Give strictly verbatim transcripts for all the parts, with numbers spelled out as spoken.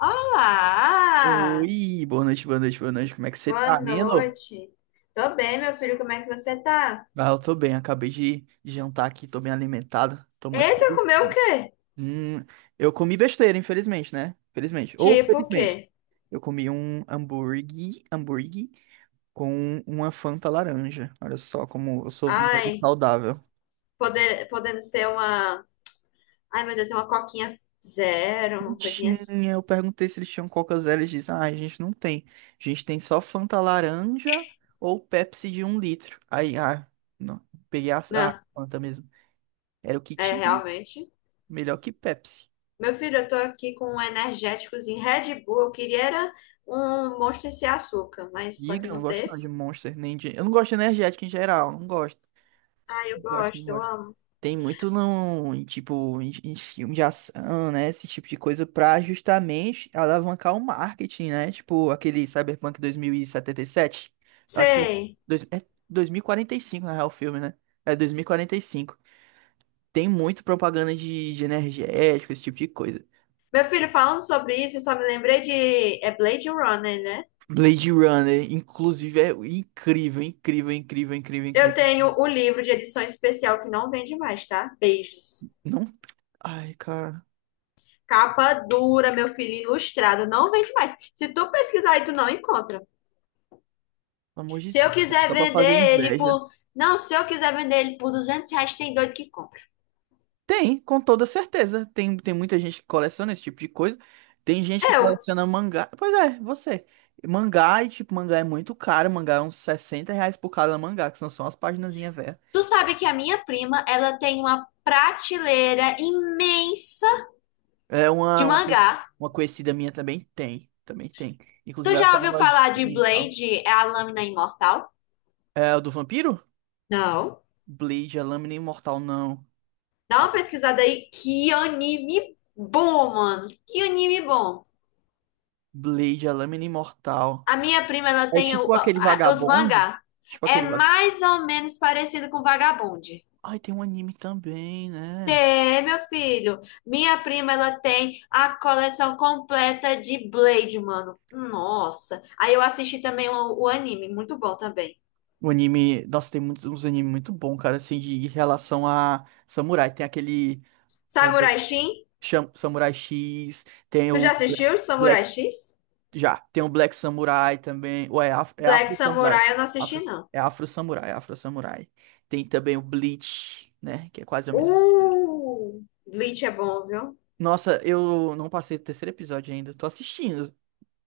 Olá! Oi, boa noite, boa noite, boa noite. Como é que você Boa tá, Nilo? noite. Tô bem, meu filho, como é que você tá? Ah, eu tô bem, acabei de de jantar aqui, tô bem alimentado, tô muito Eita, feliz. comeu o quê? Hum, eu comi besteira, infelizmente, né? Felizmente. Ou Tipo o felizmente. quê? Eu comi um hambúrguer, hambúrguer com uma Fanta laranja. Olha só como eu sou muito Ai, saudável. poder, podendo ser uma. Ai, meu Deus, é uma coquinha zero, Não uma coisinha tinha, assim. eu perguntei se eles tinham Coca Zero, eles dizem, ah, a gente não tem. A gente tem só Fanta laranja ou Pepsi de um litro. Aí, ah, não, peguei a, a Não, Fanta mesmo. Era o que é tinha, né? realmente. Melhor que Pepsi. Meu filho, eu tô aqui com um energéticozinho Red Bull. Eu queria era um Monster sem açúcar, mas só que Diga, eu não não gosto teve. não de Monster, nem de... Eu não gosto de energética em geral, não gosto. Ai, Não eu gosto, não gosto, eu gosto. amo. Tem muito não, em, tipo, em, em filme de ação, né? Esse tipo de coisa pra justamente alavancar o marketing, né? Tipo, aquele Cyberpunk dois mil e setenta e sete. Eu acho que. eu- Sei. Dois, é dois mil e quarenta e cinco, na real, o filme, né? É dois mil e quarenta e cinco. Tem muito propaganda de, de energético, esse tipo de coisa. Meu filho, falando sobre isso, eu só me lembrei de. É Blade Runner, né? Blade Runner, inclusive, é incrível, incrível, incrível, incrível, Eu incrível. tenho o livro de edição especial que não vende mais, tá? Beijos. Não. Ai, cara, Capa dura, meu filho, ilustrado, não vende mais. Se tu pesquisar aí, tu não encontra. pelo amor de Se eu Deus. É quiser só pra fazer vender ele inveja. por. Não, se eu quiser vender ele por duzentos reais, tem doido que compra. Tem, com toda certeza. Tem, tem muita gente que coleciona esse tipo de coisa. Tem gente que Eu. coleciona mangá. Pois é, você. Mangá, e tipo, mangá é muito caro. Mangá é uns sessenta reais por cada mangá, que são só umas paginazinhas velhas. Tu sabe que a minha prima, ela tem uma prateleira imensa É de uma, uma, conhe- mangá. uma conhecida minha também tem. Também tem. Tu Inclusive, ela já tem uma ouviu falar de lojinha e tal. Blade, é a lâmina imortal? É o do vampiro? Não. Blade, a Lâmina Imortal, não. Dá A uma pesquisada aí. Que anime bom, mano. Que anime bom. Blade, a Lâmina Imortal. A minha prima, ela É tem o- tipo aquele a- a- os vagabonde. mangá. Tipo É aquele. mais ou menos parecido com Vagabond. Ai, tem um anime também, né? Tem, meu filho. Minha prima, ela tem a coleção completa de Blade, mano. Nossa. Aí eu assisti também o, o anime, muito bom também. O anime. Nossa, tem muitos, uns animes muito bons, cara, assim, de em relação a samurai. Tem aquele. É, Samurai X? Cham- Samurai X, tem Tu já o Black, assistiu Samurai Black- X? Já, tem o Black Samurai também. Ou é, Af- é Black Afro Samurai. Samurai eu não assisti, Afro, não. é Afro Samurai, é Afro Samurai. Tem também o Bleach, né? Que é quase a mesma coisa. Uh! Bleach é bom, viu? Nossa, eu não passei do terceiro episódio ainda. Tô assistindo.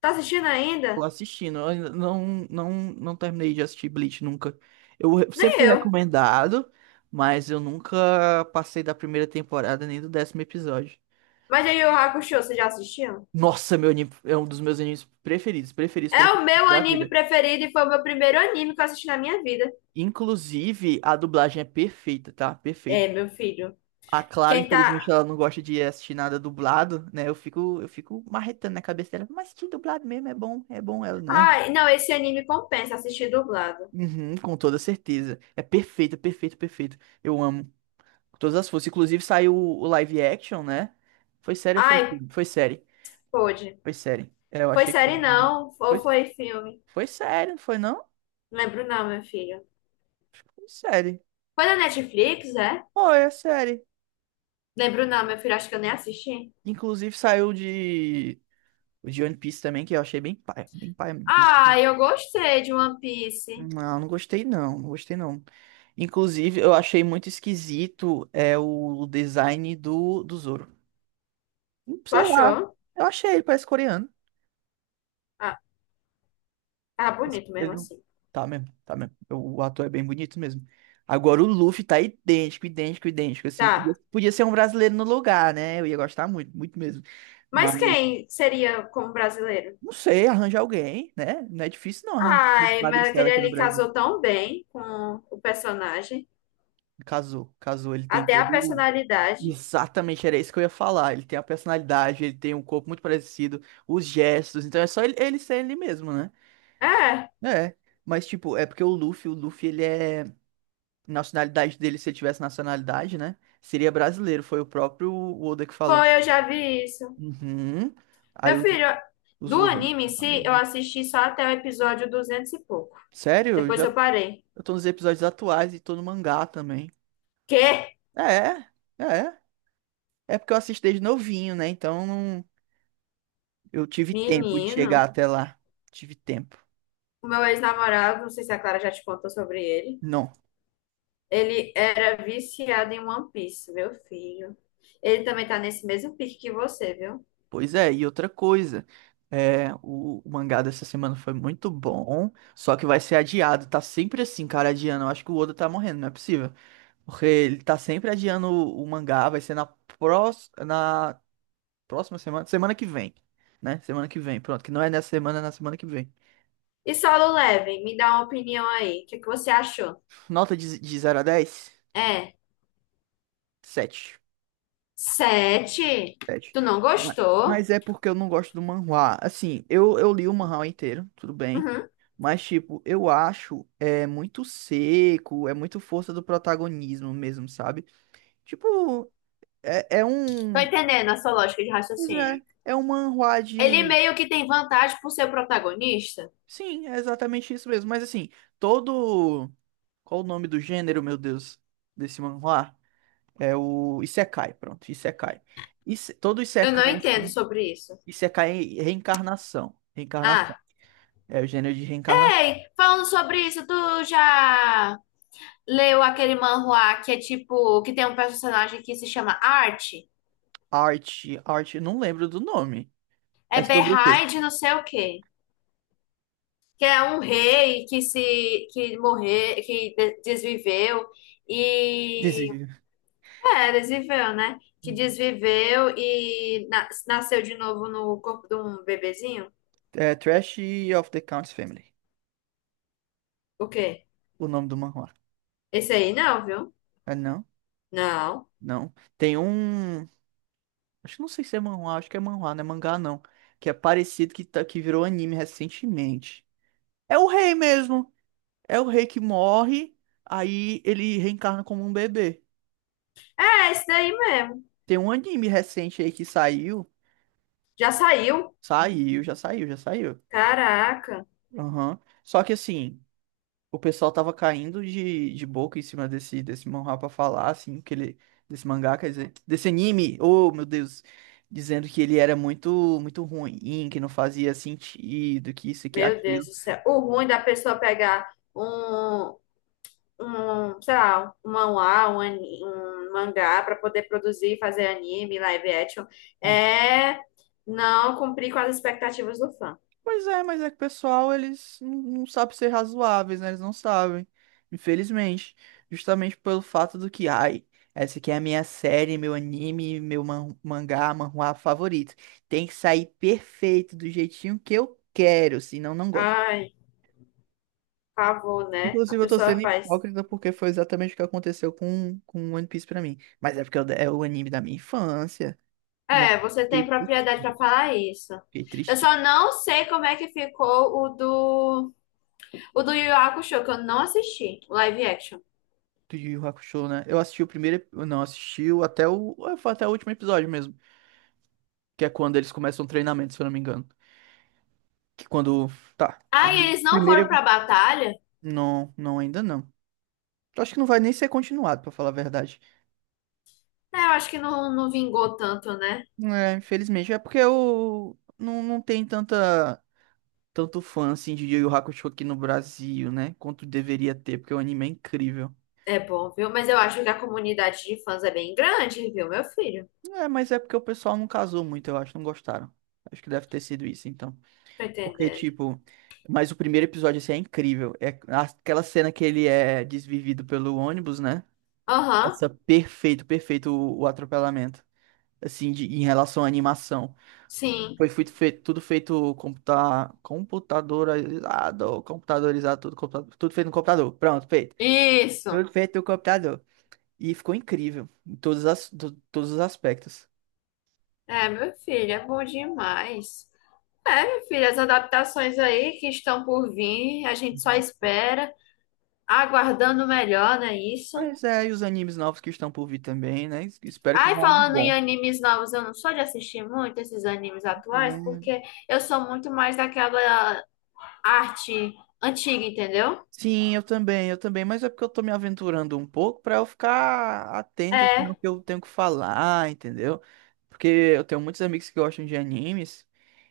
Tá assistindo Tô ainda? assistindo. Eu ainda não, não, não terminei de assistir Bleach nunca. Eu re- sempre Nem fui eu. recomendado, mas eu nunca passei da primeira temporada nem do décimo episódio. Mas aí o Hakusho, você já assistiu? Nossa, meu anime é um dos meus animes preferidos, preferidos, É o preferidos meu da anime vida. preferido e foi o meu primeiro anime que eu assisti na minha vida. Inclusive, a dublagem é perfeita, tá? Perfeita. É, meu filho. A Clara, Quem infelizmente, tá. ela não gosta de assistir nada dublado, né? Eu fico, eu fico marretando na cabeça dela, mas que dublado mesmo é bom, é bom ela, né? Ai, não, esse anime compensa assistir dublado. Uhum, com toda certeza. É perfeito, perfeito, perfeito. Eu amo. Todas as forças. Inclusive saiu o live action, né? Foi sério ou foi Ai, filme? Foi série. pôde. Foi série. É, eu Foi achei que foi, série né? não, Foi, ou foi filme? foi série, não foi não? Não lembro não, meu filho. Foi série. Foi na Netflix, é? Foi, é série. Lembro não, meu filho, acho que eu nem assisti. Inclusive saiu de. O de One Piece também, que eu achei bem pai. Bem pai. Ah, eu gostei de One Piece. Não, não gostei não. Não gostei não. Inclusive, eu achei muito esquisito é o design do, do Zoro. Tu Sei lá. achou? Eu achei ele, parece coreano. Ah, tá Mas bonito mesmo ele não. assim. Tá mesmo, tá mesmo. O o ator é bem bonito mesmo. Agora o Luffy tá idêntico, idêntico, idêntico, assim. Podia, Tá. podia ser um brasileiro no lugar, né? Eu ia gostar muito, muito mesmo. Mas, Mas quem seria como brasileiro? não sei, arranja alguém, né? Não é difícil não arranjar alguém de Ai, mas magricela aquele aqui no ali Brasil. casou tão bem com o personagem. Casou, casou. Ele tem Até todo. a o- personalidade. Exatamente, era isso que eu ia falar. Ele tem a personalidade, ele tem um corpo muito parecido, os gestos. Então é só ele, ele ser ele mesmo, né? É, É. Mas, tipo, é porque o Luffy, o Luffy, ele é. Nacionalidade dele, se ele tivesse nacionalidade, né? Seria brasileiro, foi o próprio Oda que falou. foi, eu já vi isso. Uhum. Aí Meu o- filho, os do outros. anime em si, eu assisti só até o episódio duzentos e pouco. Sério? Eu Depois já eu parei. eu tô nos episódios atuais e tô no mangá também. Quê? É, é. É É porque eu assisti desde novinho, né? Então não- eu tive tempo de chegar Menino, até lá. Tive tempo. o meu ex-namorado, não sei se a Clara já te contou sobre ele. Não. Ele era viciado em One Piece, meu filho. Ele também tá nesse mesmo pique que você, viu? Pois é, e outra coisa. É, o, o mangá dessa semana foi muito bom, só que vai ser adiado. Tá sempre assim, cara, adiando. Eu acho que o Oda tá morrendo, não é possível. Porque ele tá sempre adiando o, o mangá, vai ser na, prós- na próxima semana, semana que vem, né? Semana que vem, pronto, que não é nessa semana, é na semana que vem. E Solo Leveling, me dá uma opinião aí. O que que você achou? Nota de, de zero a dez? É, Sete. sete? Sete. Tu não Ma- gostou? Mas é porque eu não gosto do manhwa. Assim, eu, eu li o manhwa inteiro, tudo bem. Uhum. Mas, tipo, eu acho é muito seco, é muito força do protagonismo mesmo, sabe? Tipo, é, é Tô um. entendendo a sua lógica de Pois é, raciocínio. é um manhwa. Ele meio que tem vantagem por ser o protagonista? Sim, é exatamente isso mesmo. Mas assim, todo. Qual o nome do gênero, meu Deus, desse manhwa? É o Isekai, pronto, Isekai. Ise- Todo Eu não Isekai, entendo assim, sobre isso. Isekai é reencarnação. Reencarnação. Ah, É o gênero de reencarnação. ei, falando sobre isso, tu já leu aquele manhwa que é tipo, que tem um personagem que se chama Art? Arte, arte, não lembro do nome. É É sobre o quê? Behind de não sei o quê. Que é um rei que se, que morreu, que de- desviveu e... Diz- É, desviveu, né? Que Uhum. desviveu e na- nasceu de novo no corpo de um bebezinho. É Trash of the Count's Family, O quê? o nome do manhwa. Esse aí não, viu? É, não? Não. Não. Tem um. Acho que não sei se é manhwa, acho que é manhwa, não é mangá não. Que é parecido que, tá, que virou anime recentemente. É o rei mesmo. É o rei que morre, aí ele reencarna como um bebê. É, esse daí mesmo. Tem um anime recente aí que saiu. Já saiu? Saiu, já saiu, já saiu. Caraca. Aham. Só que assim, o pessoal tava caindo de, de boca em cima desse, desse manhwa pra falar, assim, que ele. Desse mangá, quer dizer, desse anime. Oh, meu Deus, dizendo que ele era muito muito ruim, que não fazia sentido, que isso e que Meu Deus aquilo. do céu. O ruim da pessoa pegar um, um, sei lá, um manhwa, um, ani- um mangá para poder produzir e fazer anime, live action, é não cumprir com as expectativas do fã. Pois é, mas é que o pessoal, eles não não sabem ser razoáveis, né? Eles não sabem. Infelizmente. Justamente pelo fato do que, ai, essa aqui é a minha série, meu anime, meu man mangá, manhwa favorito. Tem que sair perfeito, do jeitinho que eu quero, senão não gosto. Ai, pavor, né? A Inclusive, eu tô pessoa sendo faz. hipócrita porque foi exatamente o que aconteceu com, com One Piece pra mim. Mas é porque eu- é o anime da minha infância, né? É, você tem Fiquei triste- propriedade para falar isso. Eu fiquei só não sei como é que ficou o do o do Yu Yu Hakusho, que eu não assisti, o live action. Do Yu Yu Hakusho, né? Eu assisti o primeiro, ep- não, assisti o- até o, ah, foi até o último episódio mesmo, que é quando eles começam o treinamento, se eu não me engano. Que quando, tá, ah. Ah, e eles não foram Primeiro, pra batalha? não, não ainda não. Eu acho que não vai nem ser continuado, pra falar a verdade. É, eu acho que não, não vingou tanto, né? É, infelizmente, é porque eu não, não tem tanta tanto fã assim de Yu Yu Hakusho aqui no Brasil, né? Quanto deveria ter, porque o anime é incrível. É bom, viu? Mas eu acho que a comunidade de fãs é bem grande, viu, meu filho? É, mas é porque o pessoal não casou muito, eu acho, não gostaram. Acho que deve ter sido isso, então. Tá Porque, entendendo? tipo, mas o primeiro episódio, assim, é incrível. É aquela cena que ele é desvivido pelo ônibus, né? Aham, Nossa, perfeito, perfeito o, o atropelamento. Assim, de- em relação à animação. sim. Foi fui- feito, tudo feito computa, computadorizado, computadorizado, tudo, computa- tudo feito no computador. Pronto, feito. Isso. Tudo feito no computador. E ficou incrível em todos, as, to- todos os aspectos. É, meu filho, é bom demais. É, meu filho, as adaptações aí que estão por vir, a gente só espera, aguardando o melhor, não é isso? Mas é, e os animes novos que estão por vir também, né? Espero que Ai, venha algo falando em animes novos, eu não sou de assistir muito esses animes atuais, bom. porque eu sou muito mais daquela arte antiga, entendeu? Sim, eu também, eu também, mas é porque eu tô me aventurando um pouco pra eu ficar atento assim, ao É. que eu tenho que falar, entendeu? Porque eu tenho muitos amigos que gostam de animes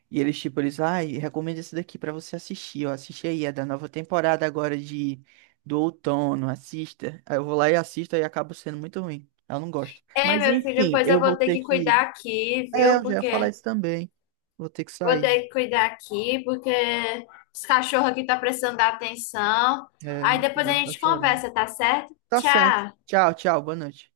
e eles tipo, eles, ai, recomendo esse daqui pra você assistir, ó, assiste aí, é da nova temporada agora de do outono, assista. Aí eu vou lá e assisto e acabo sendo muito ruim. Eu não gosto. É, Mas meu filho, enfim, pois eu eu vou vou ter ter que que, cuidar aqui, é, viu? eu já ia falar Porque isso também. Vou ter que vou sair. ter que cuidar aqui, porque os cachorros aqui tá precisando da atenção. É, Aí meu depois a sobrinho tá gente chorando. conversa, tá certo? Tá certo. Tchau. Tchau, tchau, boa noite.